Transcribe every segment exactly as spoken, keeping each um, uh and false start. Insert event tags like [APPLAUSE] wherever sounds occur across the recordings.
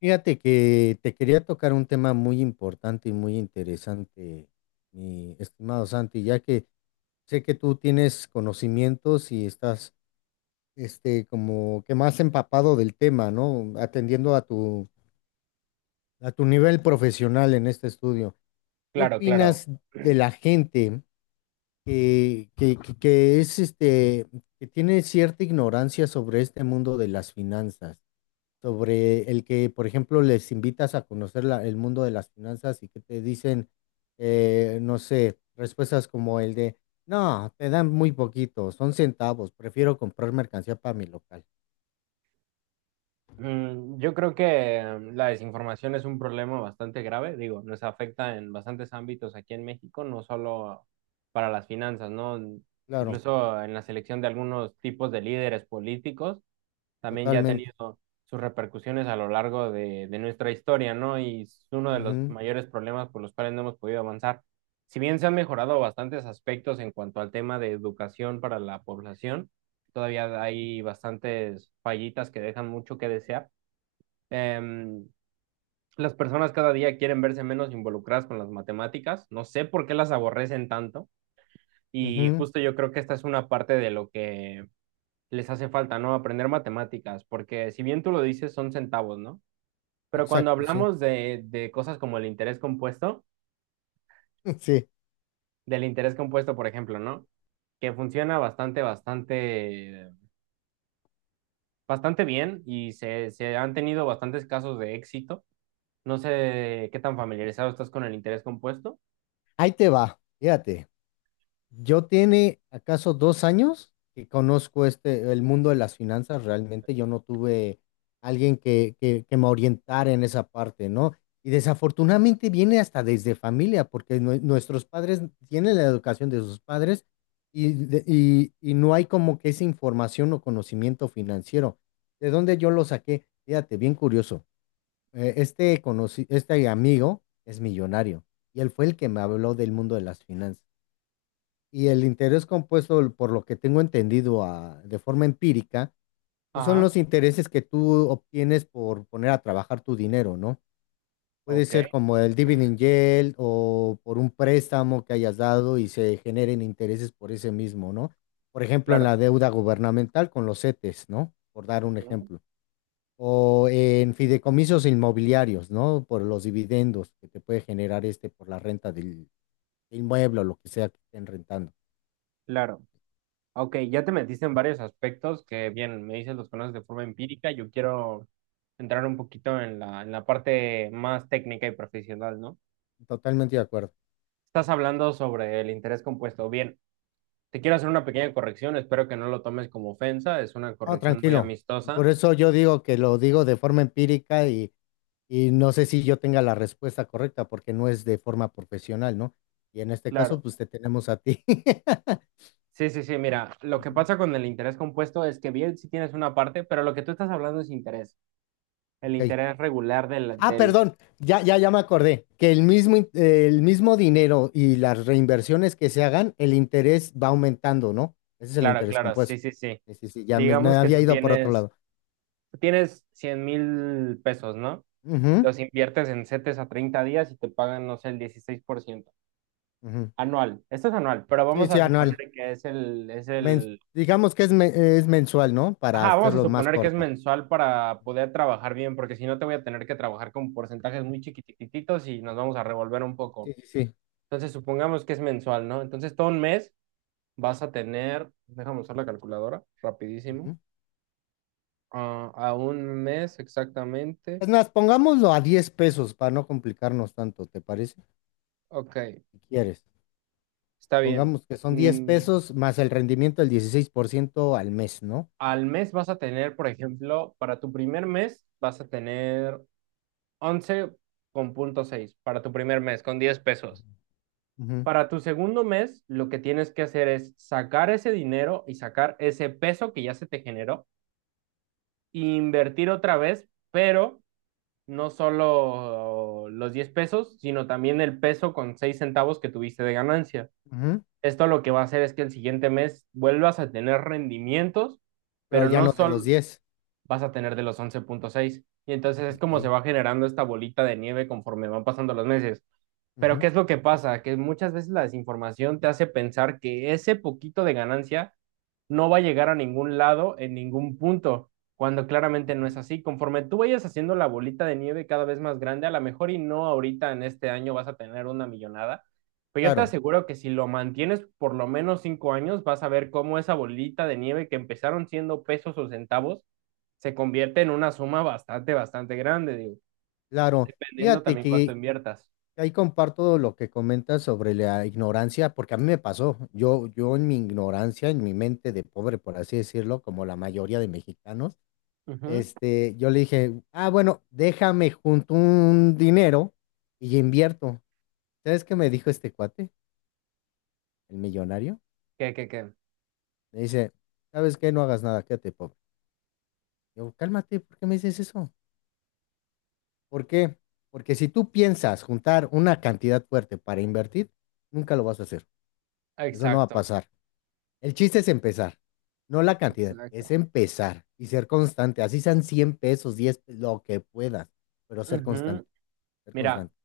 Fíjate que te quería tocar un tema muy importante y muy interesante, mi estimado Santi, ya que sé que tú tienes conocimientos y estás, este, como que más empapado del tema, ¿no? Atendiendo a tu, a tu nivel profesional en este estudio. ¿Qué Claro, claro. opinas de la gente que, que, que que es, este, que tiene cierta ignorancia sobre este mundo de las finanzas? Sobre el que, por ejemplo, les invitas a conocer la- el mundo de las finanzas y que te dicen, eh, no sé, respuestas como el de, no, te dan muy poquito, son centavos, prefiero comprar mercancía para mi local. Mm, yo creo que eh, la desinformación es un problema bastante grave, digo, nos afecta en bastantes ámbitos aquí en México, no solo para las finanzas, ¿no? Claro, Incluso en la selección de algunos tipos de líderes políticos, también ya ha totalmente. tenido sus repercusiones a lo largo de, de nuestra historia, ¿no? Y es uno de los Ujú, mayores problemas por los cuales no hemos podido avanzar. Si bien se han mejorado bastantes aspectos en cuanto al tema de educación para la población, todavía hay bastantes fallitas que dejan mucho que desear. Em, las personas cada día quieren verse menos involucradas con las matemáticas, no sé por qué las aborrecen tanto. Y ujú, justo yo creo que esta es una parte de lo que les hace falta, ¿no? Aprender matemáticas, porque si bien tú lo dices, son centavos, ¿no? Pero cuando exacto, sí. hablamos de, de cosas como el interés compuesto, [LAUGHS] Sí, del interés compuesto, por ejemplo, ¿no? Que funciona bastante, bastante, bastante bien y se, se han tenido bastantes casos de éxito. No sé qué tan familiarizado estás con el interés compuesto. ahí te va, fíjate. Yo tiene acaso dos años que conozco este, el mundo de las finanzas, realmente yo no tuve alguien que, que, que me orientara en esa parte, ¿no? Y desafortunadamente viene hasta desde familia, porque nue- nuestros padres tienen la educación de sus padres y, de- y, y no hay como que esa información o conocimiento financiero. ¿De dónde yo lo saqué? Fíjate, bien curioso. Eh, este, conocí, este amigo es millonario y él fue el que me habló del mundo de las finanzas. Y el interés compuesto, por lo que tengo entendido a- de forma empírica, pues son Ajá. los intereses que tú obtienes por poner a trabajar tu dinero, ¿no? Puede Ok. ser como el dividend yield o por un préstamo que hayas dado y se generen intereses por ese mismo, ¿no? Por ejemplo, en Claro. la deuda gubernamental con los CETES, ¿no? Por dar un Ujú. ejemplo. O en fideicomisos inmobiliarios, ¿no? Por los dividendos que te puede generar este por la renta del inmueble o lo que sea que estén rentando. Claro. Ok, ya te metiste en varios aspectos que, bien, me dices los conoces de forma empírica. Yo quiero entrar un poquito en la, en la parte más técnica y profesional, ¿no? Totalmente de acuerdo. Estás hablando sobre el interés compuesto. Bien, te quiero hacer una pequeña corrección. Espero que no lo tomes como ofensa. Es una No, corrección muy tranquilo. Por amistosa. eso yo digo que lo digo de forma empírica y, y no sé si yo tenga la respuesta correcta porque no es de forma profesional, ¿no? Y en este caso, Claro. pues te tenemos a ti. [LAUGHS] Sí, sí, sí. Mira, lo que Ujú, pasa con el interés compuesto es que, bien, sí tienes una parte, pero lo que tú estás hablando es interés. El Ok. interés regular del, Ah, del... perdón, ya, ya, ya me acordé que el mismo, in- eh, el mismo dinero y las reinversiones que se hagan, el interés va aumentando, ¿no? Ese es el Claro, interés claro. Sí, compuesto. sí, sí. Sí, sí, sí, ya me, me Digamos que había tú ido por otro tienes. lado. tienes cien mil pesos, ¿no? Ujú, Los inviertes en CETES a treinta días y te pagan, no sé, el dieciséis por ciento ujú. anual. Esto es anual, pero Sí, vamos a sí, suponer anual. que es el, es men- el... digamos que es, me- es mensual, ¿no? Para Ajá, vamos a hacerlo más suponer que es corto. mensual para poder trabajar bien, porque si no te voy a tener que trabajar con porcentajes muy chiquititos y nos vamos a revolver un Sí, poco. sí, sí. Entonces, supongamos que es mensual, ¿no? Entonces, todo un mes vas a tener, déjame usar la calculadora, rapidísimo. Ujú. Ah, a un mes exactamente. Es más, pongámoslo a diez pesos para no complicarnos tanto, ¿te parece? Ok, Si quieres. está bien. Pongamos que son diez Mm, pesos más el rendimiento del dieciséis por ciento al mes, ¿no? Al mes vas a tener, por ejemplo, para tu primer mes vas a tener once coma seis para tu primer mes con diez pesos. Ujú, Para tu segundo mes, lo que tienes que hacer es sacar ese dinero y sacar ese peso que ya se te generó e invertir otra vez, pero no solo los diez pesos, sino también el peso con seis centavos que tuviste de ganancia. ujú. Esto lo que va a hacer es que el siguiente mes vuelvas a tener rendimientos, Pero pero ya no no de los solo, diez. vas a tener de los once punto seis. Y entonces es como se Ok. va generando esta bolita de nieve conforme van pasando los meses. Pero ¿qué Ujú, es lo que pasa? Que muchas veces la desinformación te hace pensar que ese poquito de ganancia no va a llegar a ningún lado en ningún punto, cuando claramente no es ujú. así. Conforme tú vayas haciendo la bolita de nieve cada vez más grande, a lo mejor y no ahorita en este año vas a tener una millonada, pero yo te Claro, aseguro que si lo mantienes por lo menos cinco años, vas a ver cómo esa bolita de nieve que empezaron siendo pesos o centavos se convierte en una suma bastante, bastante grande, digo, claro. dependiendo Fíjate también cuánto que inviertas. ahí comparto lo que comentas sobre la ignorancia, porque a mí me pasó. Yo, yo en mi ignorancia, en mi mente de pobre, por así decirlo, como la mayoría de mexicanos, Ujú. este, yo le dije, ah, bueno, déjame junto un dinero y invierto. ¿Sabes qué me dijo este cuate, el millonario? ¿Qué, qué, qué? Me dice, ¿sabes qué? No hagas nada, quédate pobre. Yo, cálmate, ¿por qué me dices eso? ¿Por qué? Porque si tú piensas juntar una cantidad fuerte para invertir, nunca lo vas a hacer. Eso no va a Exacto, pasar. El chiste es empezar, no la cantidad, es exacto. empezar y ser constante. Así sean cien pesos, diez pe- lo que puedas, pero ser Ujú. constante, ser Mira, constante.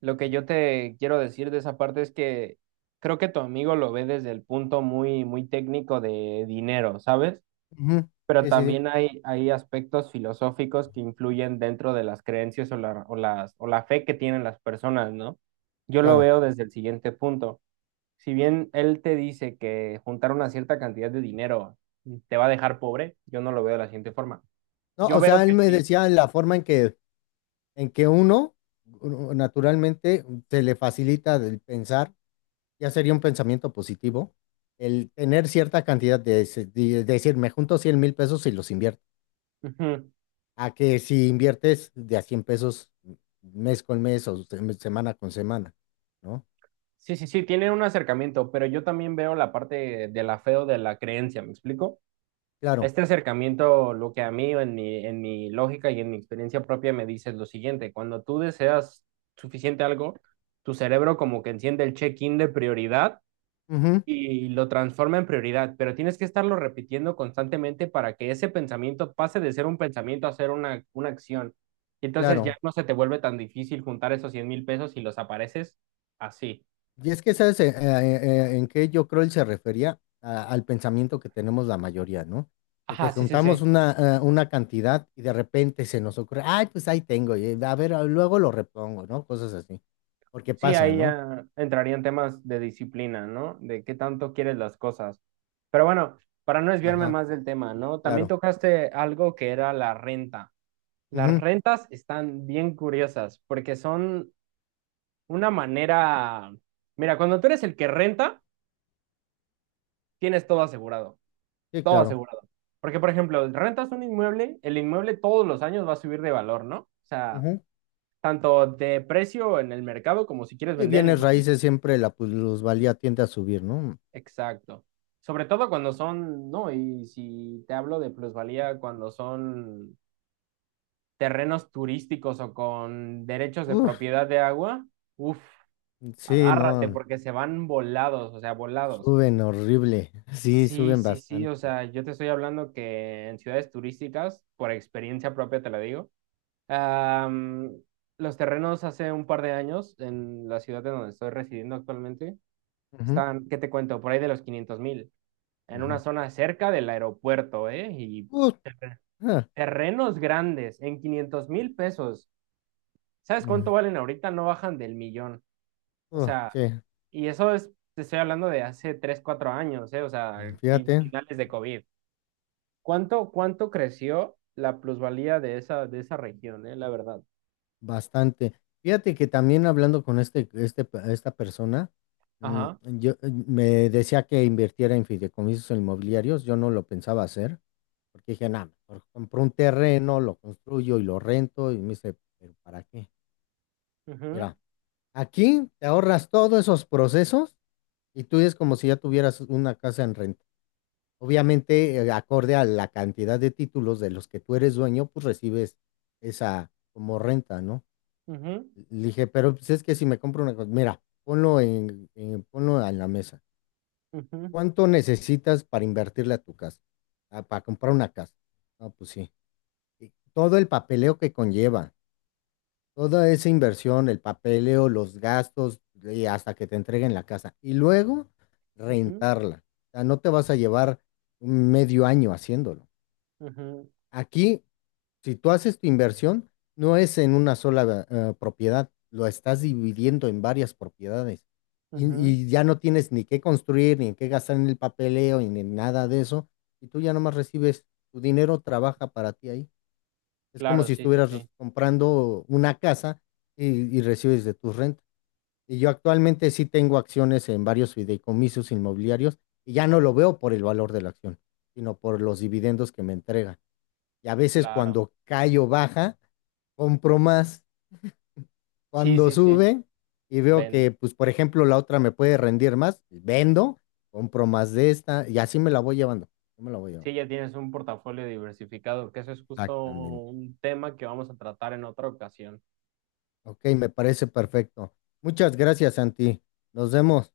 lo que yo te quiero decir de esa parte es que creo que tu amigo lo ve desde el punto muy, muy técnico de dinero, ¿sabes? Ujú, Pero sí, sí, sí, también hay, hay aspectos filosóficos que influyen dentro de las creencias o la, o las, o la fe que tienen las personas, ¿no? Yo lo claro. veo desde el siguiente punto. Si bien él te dice que juntar una cierta cantidad de dinero te va a dejar pobre, yo no lo veo de la siguiente forma. No, Yo o veo sea, él que me sí. decía la forma en que, en que uno uno naturalmente se le facilita el pensar, ya sería un pensamiento positivo, el tener cierta cantidad de, ese- de decir, me junto cien mil pesos y los invierto. A que si inviertes de a cien pesos mes con mes o se- semana con semana, ¿no? Sí, sí, sí, tienen un acercamiento, pero yo también veo la parte del afeo de la creencia, ¿me explico? Claro, Este acercamiento, lo que a mí, en mi, en mi lógica y en mi experiencia propia, me dice es lo siguiente, cuando tú deseas suficiente algo, tu cerebro como que enciende el check-in de prioridad ujú, y lo transforma en prioridad, pero tienes que estarlo repitiendo constantemente para que ese pensamiento pase de ser un pensamiento a ser una, una acción. Y entonces ya claro. no se te vuelve tan difícil juntar esos cien mil pesos y los apareces así. Y es que sabes, eh, eh, eh, en qué yo creo él se refería A- al pensamiento que tenemos la mayoría, ¿no? De que Ajá, sí, sí, juntamos sí. una, eh, una cantidad y de repente se nos ocurre, ay, pues ahí tengo, y a ver, ah, luego lo repongo, ¿no? Cosas así. Porque Sí, pasa, ahí ¿no? ya entrarían temas de disciplina, ¿no? De qué tanto quieres las cosas. Pero bueno, para no desviarme Ajá, más del tema, ¿no? También claro. tocaste algo que era la renta. Las Ujú, rentas están bien curiosas porque son una manera. Mira, cuando tú eres el que renta, tienes todo asegurado, sí, todo claro. asegurado. Porque, por ejemplo, rentas un inmueble, el inmueble todos los años va a subir de valor, ¿no? O sea, Ujú. tanto de precio en el mercado como si quieres Y vender el bienes inmueble. raíces siempre la plusvalía tiende a subir, ¿no? Exacto. Sobre todo cuando son, no, y si te hablo de plusvalía, cuando son terrenos turísticos o con derechos de Uf, propiedad de agua, uff, sí, agárrate no, porque se van volados, o sea, volados. suben horrible. [LAUGHS] Sí, Sí, suben sí, sí, o bastante. sea, yo te estoy hablando que en ciudades turísticas, por experiencia propia te lo digo, am, los terrenos hace un par de años en la ciudad en donde estoy residiendo actualmente, Ujú, están, ¿qué te cuento? Por ahí de los quinientos mil, en una ujú. zona cerca del aeropuerto, ¿eh? Y Uh, ah, terrenos grandes en quinientos mil pesos. ¿Sabes mm, cuánto valen ahorita? No bajan del millón. O uh, sea, sí, y eso es, te estoy hablando de hace tres cuatro años, ¿eh? O sea, mm, fin- fíjate, finales de COVID. ¿Cuánto, cuánto creció la plusvalía de esa, de esa región, eh? La verdad. bastante. Fíjate que también hablando con este, este, pe- esta persona, mm, Ajá. yo eh, me decía que invirtiera en fideicomisos inmobiliarios. Yo no lo pensaba hacer, porque dije, nada, mejor compro un terreno, lo construyo y lo rento. Y me dice, ¿pero para qué? Ujú, Mira, aquí te ahorras todos esos procesos. Y tú es como si ya tuvieras una casa en renta. Obviamente, eh, acorde a la cantidad de títulos de los que tú eres dueño, pues recibes esa como renta, ¿no? ujú, Le dije, pero pues es que si me compro una cosa, mira, ponlo en, en- ponlo en la mesa. ujú, ¿Cuánto necesitas para invertirle a tu casa? Ah, para comprar una casa. Ah, pues sí. Y todo el papeleo que conlleva. Toda esa inversión, el papeleo, los gastos, y hasta que te entreguen la casa. Y luego ujú, rentarla. O sea, no te vas a llevar medio año haciéndolo. ujú, Aquí, si tú haces tu inversión, no es en una sola eh, propiedad, lo estás dividiendo en varias propiedades. Y, ujú. y ya no tienes ni qué construir, ni en qué gastar en el papeleo, ni en nada de eso. Y tú ya nomás recibes tu dinero, trabaja para ti ahí. Es como Claro, si sí, sí, estuvieras sí. comprando una casa y, y recibes de tus rentas. Y yo actualmente sí tengo acciones en varios fideicomisos inmobiliarios y ya no lo veo por el valor de la acción, sino por los dividendos que me entregan. Y a veces Claro. cuando cae o baja, compro más. Sí, Cuando sí, sí. sube y veo que, Vendo. pues, por ejemplo, la otra me puede rendir más, vendo, compro más de esta y así me la voy llevando. Yo me la voy llevando. Sí, ya tienes un portafolio diversificado, que eso es justo Exactamente. un tema que vamos a tratar en otra ocasión. Ok, me parece perfecto. Muchas gracias, Santi. Nos vemos.